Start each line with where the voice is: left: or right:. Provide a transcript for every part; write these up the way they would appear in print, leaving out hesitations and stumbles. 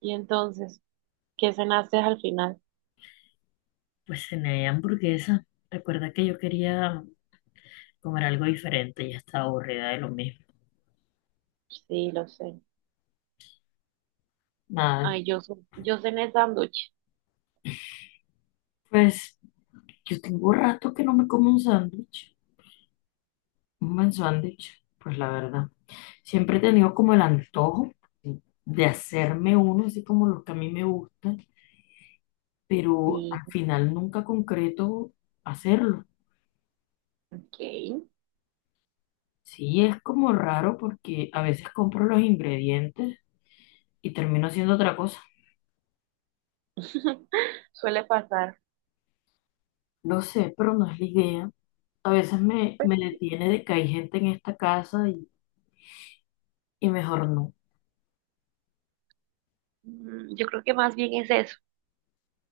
right: Y entonces, ¿qué cenaste al final?
left: Pues cené hamburguesa. Recuerda que yo quería comer algo diferente, ya estaba aburrida de lo mismo.
right: Sí, lo sé.
left: Nada,
right: Ay, yo, yo cené sándwich.
left: pues yo tengo rato que no me como un sándwich, un buen sándwich, pues la verdad. Siempre he tenido como el antojo de hacerme uno, así como los que a mí me gustan, pero
right: Sí,
left: al final nunca concreto hacerlo.
right: ok.
left: Sí, es como raro porque a veces compro los ingredientes y termino haciendo otra cosa.
right: Suele pasar.
left: Lo sé, pero no es la idea. A veces me detiene de que hay gente en esta casa y mejor no.
right: Mm, yo creo que más bien es eso,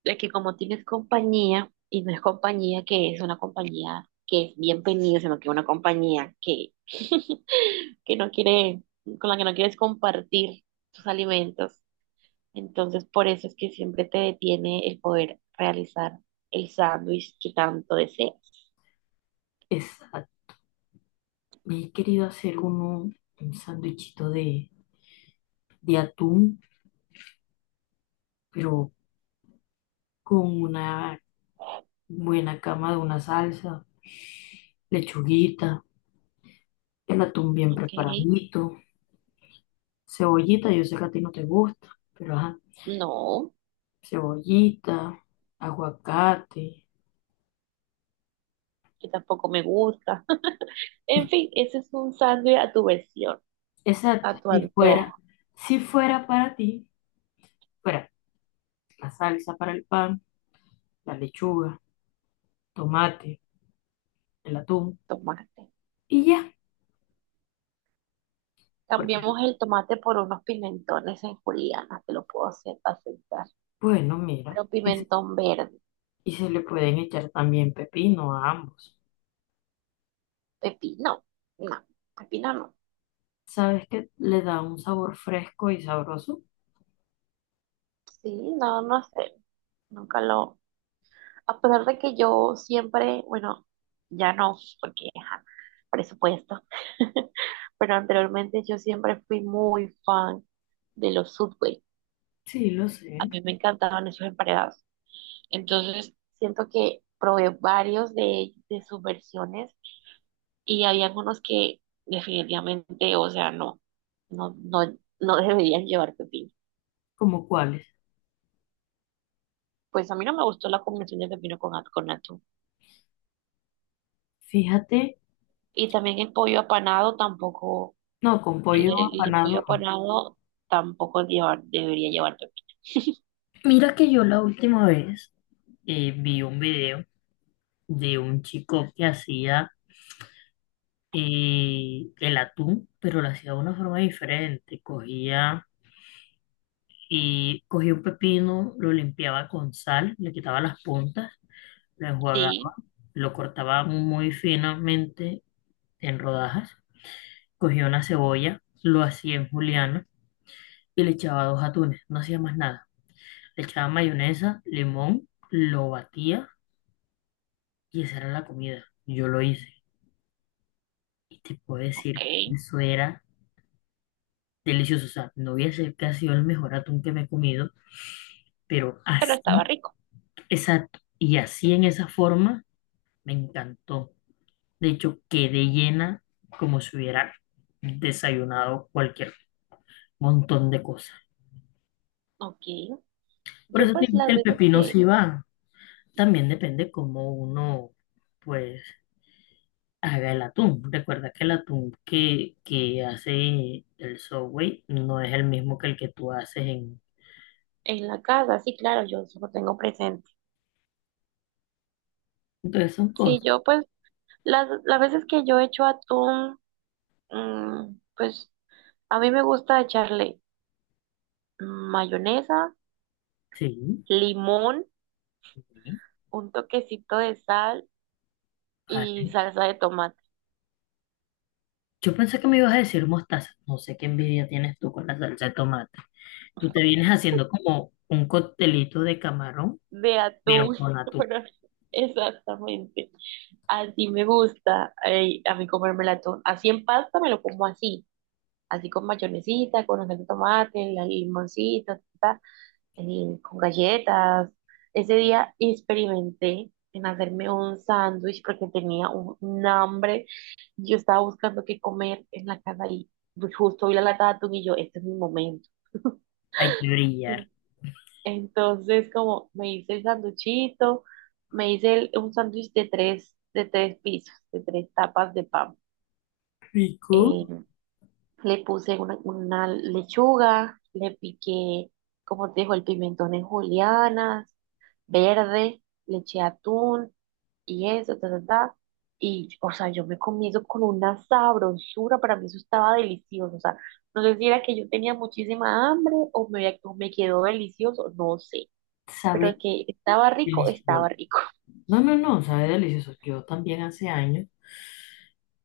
right: de que como tienes compañía, y no es compañía que es una compañía que es bienvenida, sino que una compañía que, que no quiere, con la que no quieres compartir tus alimentos. Entonces, por eso es que siempre te detiene el poder realizar el sándwich que tanto deseas.
left: Exacto. Me he querido hacer un sándwichito de atún, pero con una buena cama de una salsa, lechuguita, el atún bien
right: Ok.
left: preparadito, cebollita, yo sé que a ti no te gusta, pero ajá,
right: No,
left: cebollita, aguacate.
right: que tampoco me gusta. En fin, ese es un sándwich a tu versión,
left: Exacto,
right: a tu
left: si fuera,
right: antojo.
left: si fuera para ti, fuera la salsa para el pan, la lechuga, tomate el atún
right: Tomate.
left: y ya. Porque,
right: Cambiamos el tomate por unos pimentones en juliana, te lo puedo hacer aceptar.
left: bueno, mira,
right: Pero
left: y, se
right: pimentón verde,
left: y se le pueden echar también pepino a ambos.
right: pepino, no, pepino no.
left: ¿Sabes que le da un sabor fresco y sabroso?
right: Sí, no, no sé. Nunca lo. A pesar de que yo siempre, bueno, ya no, porque ajá, presupuesto. Pero anteriormente yo siempre fui muy fan de los Subway.
left: Sí, lo
right: A
left: sé.
right: mí me encantaban esos emparedados. Entonces, siento que probé varios de sus versiones y había algunos que definitivamente, o sea, no, no, no, no deberían llevar pepino.
left: ¿Como cuáles?
right: Pues a mí no me gustó la combinación de pepino con, con atún.
left: Fíjate,
right: Y también el pollo apanado tampoco,
left: no, con
right: el,
left: pollo
right: el- el pollo
left: apanado no.
right: apanado tampoco lleva- debería llevar pepino.
left: Mira que yo la última vez vi un video de un chico que hacía el atún, pero lo hacía de una forma diferente. Cogía y cogía un pepino, lo limpiaba con sal, le quitaba las puntas, lo enjuagaba,
right: Sí,
left: lo cortaba muy finamente en rodajas, cogía una cebolla, lo hacía en juliana y le echaba dos atunes, no hacía más nada. Le echaba mayonesa, limón, lo batía y esa era la comida. Yo lo hice y te puedo
right: ok,
left: decir, eso era delicioso. O sea, no voy a decir que ha sido el mejor atún que me he comido, pero
right: pero estaba
left: así,
right: rico.
left: exacto, y así en esa forma me encantó. De hecho, quedé llena como si hubiera desayunado cualquier montón de cosas.
right: Ok,
left: Por
right: yo
left: eso te
right: pues
left: digo que
right: las
left: el
right: veces
left: pepino
right: que
left: sí va. También depende cómo uno, pues, haga el atún. Recuerda que el atún que hace el Subway no es el mismo que el que tú haces en...
right: en la casa, sí, claro, yo eso lo tengo presente.
left: Entonces son
right: Sí,
left: cosas.
right: yo pues las veces que yo he hecho atún, mm, pues a mí me gusta echarle mayonesa,
left: Sí.
right: limón,
left: sí.
right: un toquecito de sal
left: Vale.
right: y salsa de tomate,
left: Yo pensé que me ibas a decir mostaza. No sé qué envidia tienes tú con la salsa de tomate. Tú te vienes haciendo como un coctelito de camarón,
right: de
left: pero
right: atún.
left: con atún.
right: Bueno, exactamente. Así me gusta a mí comerme el atún. Así en pasta me lo como así, así con mayonesita, con la salsa de tomate, la limoncita, ta, ta, con galletas. Ese día experimenté en hacerme un sándwich porque tenía un hambre, yo estaba buscando qué comer en la casa y pues, justo vi la lata de atún y yo, este es mi momento.
left: Hay que brillar.
right: En- Entonces, como me hice el sanduchito, me hice un sándwich de tres pisos, de tres tapas de pan.
left: Rico.
right: Eh, Le puse una lechuga, le piqué, como te dijo, el pimentón en julianas, verde, le eché atún y eso, ta, ta, ta. Y, o sea, yo me comí eso con una sabrosura, para mí eso estaba delicioso. O sea, no sé si era que yo tenía muchísima hambre o me quedó delicioso, no sé.
left: Sabe
right: Pero que estaba rico, estaba
left: delicioso.
right: rico.
left: No, no, no, sabe delicioso. Yo también hace años,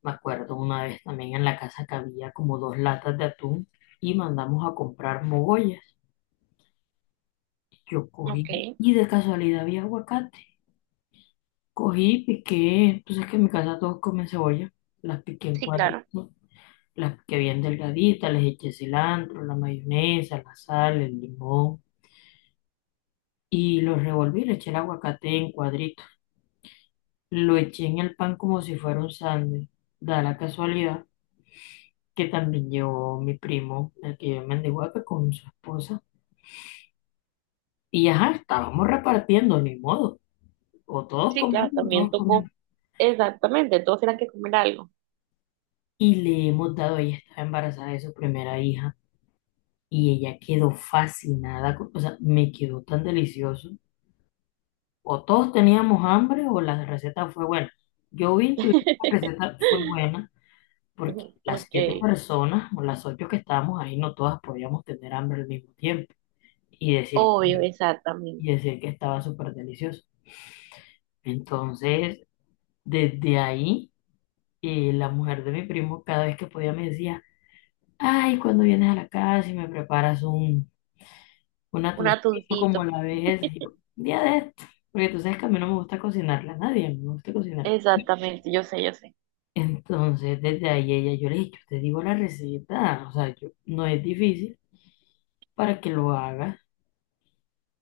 left: me acuerdo una vez también en la casa que había como dos latas de atún y mandamos a comprar mogollas. Yo
right: Ok,
left: cogí y de casualidad había aguacate. Cogí, piqué, tú sabes que en mi casa todos comen cebolla, las piqué en
right: sí, claro.
left: cuadritos, las piqué bien delgaditas, les eché cilantro, la mayonesa, la sal, el limón y los revolví, le eché el aguacate en cuadritos. Lo eché en el pan como si fuera un sándwich. Da la casualidad que también llevó mi primo, el que vive en Mendihuaca, con su esposa. Y ajá, estábamos repartiendo, ni modo. O todos
right: Sí, claro,
left: comemos, o
right: también
left: todos
right: tocó.
left: comemos.
right: Exactamente, todos eran que comer algo.
left: Y le hemos dado, ella estaba embarazada de su primera hija y ella quedó fascinada, con- o sea, me quedó tan delicioso. O todos teníamos hambre o la receta fue buena. Yo vi intuí que la receta fue buena porque
right: Ujú,
left: las
right: ok,
left: siete personas o las ocho que estábamos ahí no todas podíamos tener hambre al mismo tiempo y decir,
right: obvio, exactamente.
left: y decir que estaba súper delicioso. Entonces, desde ahí, la mujer de mi primo cada vez que podía me decía, ay, cuando vienes a la casa y me preparas un
right: Un
left: atuncito como
right: atuncito,
left: la vez, y yo, "Un día de esto, porque tú sabes que a mí no me gusta cocinarla a nadie, a mí me gusta cocinar.
right: exactamente, yo sé, yo sé.
left: Entonces, desde ahí ella, yo le dije, yo te digo la receta, o sea, yo, no es difícil para que lo hagas.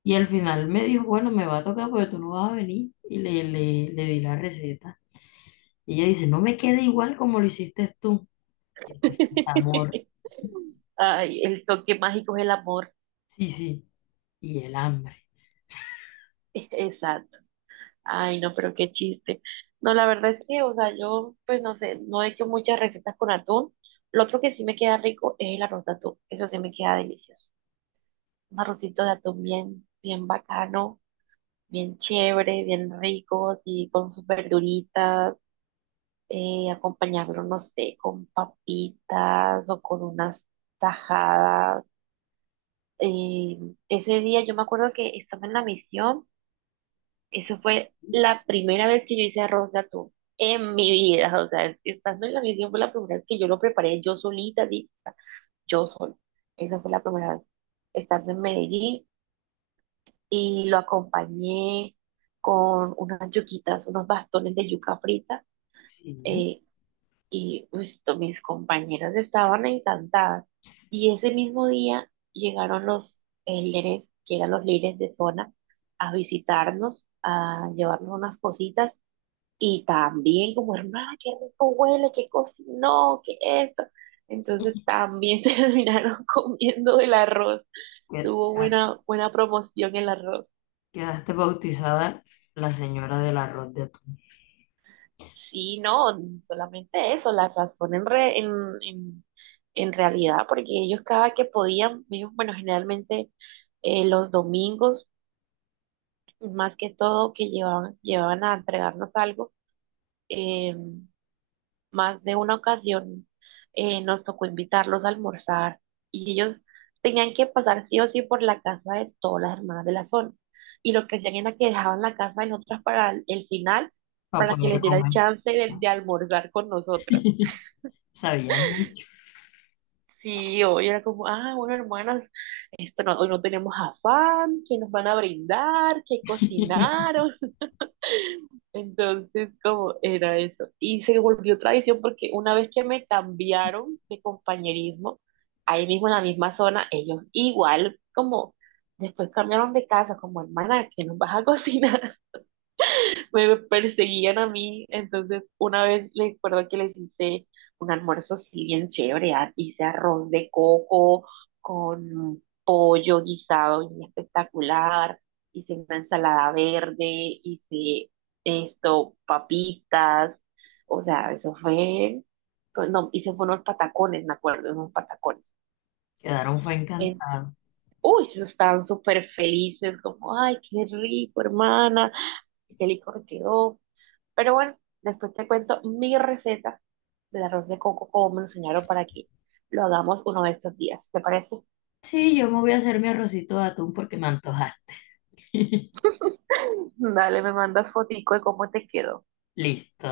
left: Y al final me dijo, bueno, me va a tocar porque tú no vas a venir. Y le di la receta. Y ella dice, no me queda igual como lo hiciste tú. Y te falta amor,
right: Ay, el toque mágico es el amor,
left: sí, sí, y el hambre.
right: exacto. Ay, no, pero qué chiste. No, la verdad es que, o sea, yo, pues no sé, no he hecho muchas recetas con atún. Lo otro que sí me queda rico es el arroz de atún, eso sí me queda delicioso. Un arrocito de atún bien, bien bacano, bien chévere, bien rico, y con sus verduritas acompañarlo, no sé, con papitas o con unas tajadas. Eh, ese día yo me acuerdo que estando en la misión, eso fue la primera vez que yo hice arroz de atún en mi vida, o sea, estando en la misión fue la primera vez que yo lo preparé yo solita, así, o sea, yo sola. Esa fue la primera vez estando en Medellín y lo acompañé con unas yuquitas, unos bastones de yuca frita.
left: Sí,
right: eh, Y pues, mis compañeras estaban encantadas. Y ese mismo día llegaron los líderes, que eran los líderes de zona, a visitarnos, a llevarnos unas cositas. Y también como, hermana, qué rico huele, qué cocinó, qué esto. Entonces también se terminaron comiendo el arroz.
left: que-
right: Tuvo buena, buena promoción el arroz.
left: quedaste bautizada la señora del arroz de atún
right: Sí, no, solamente eso, la razón en, re- en, en realidad, porque ellos cada que podían, ellos, bueno, generalmente los domingos, más que todo, que llevaban, llevaban a entregarnos algo, eh, más de una ocasión nos tocó invitarlos a almorzar y ellos tenían que pasar sí o sí por la casa de todas las hermanas de la zona. Y lo que hacían era que dejaban la casa de nosotras para el final,
left: para
right: para que
left: poder
right: les diera el
left: comer.
right: chance de almorzar con nosotras.
left: Sabía mucho.
right: Sí, hoy era como, ah, bueno, hermanas, esto no- hoy no tenemos afán, que nos van a brindar, que cocinaron. Entonces, como era eso. Y se volvió tradición porque una vez que me cambiaron de compañerismo, ahí mismo en la misma zona, ellos igual, como después cambiaron de casa, como hermana, que nos vas a cocinar, me perseguían a mí. Entonces, una vez les recuerdo que les hice un almuerzo así bien chévere. Hice arroz de coco con pollo guisado bien espectacular. Hice una ensalada verde, hice esto, papitas. O sea, eso fue, no, hice fue unos patacones, me acuerdo, unos patacones.
left: Quedaron fue
right: En-
left: encantado.
right: Uy, se estaban súper felices, como, ay, qué rico, hermana, qué licor quedó, pero bueno, después te cuento mi receta del arroz de coco, como me lo enseñaron para que lo hagamos uno de estos días. ¿Te parece?
left: Sí, yo me voy a hacer mi arrocito de atún porque me antoja.
right: Dale, me mandas fotico de cómo te quedó.
left: Listo.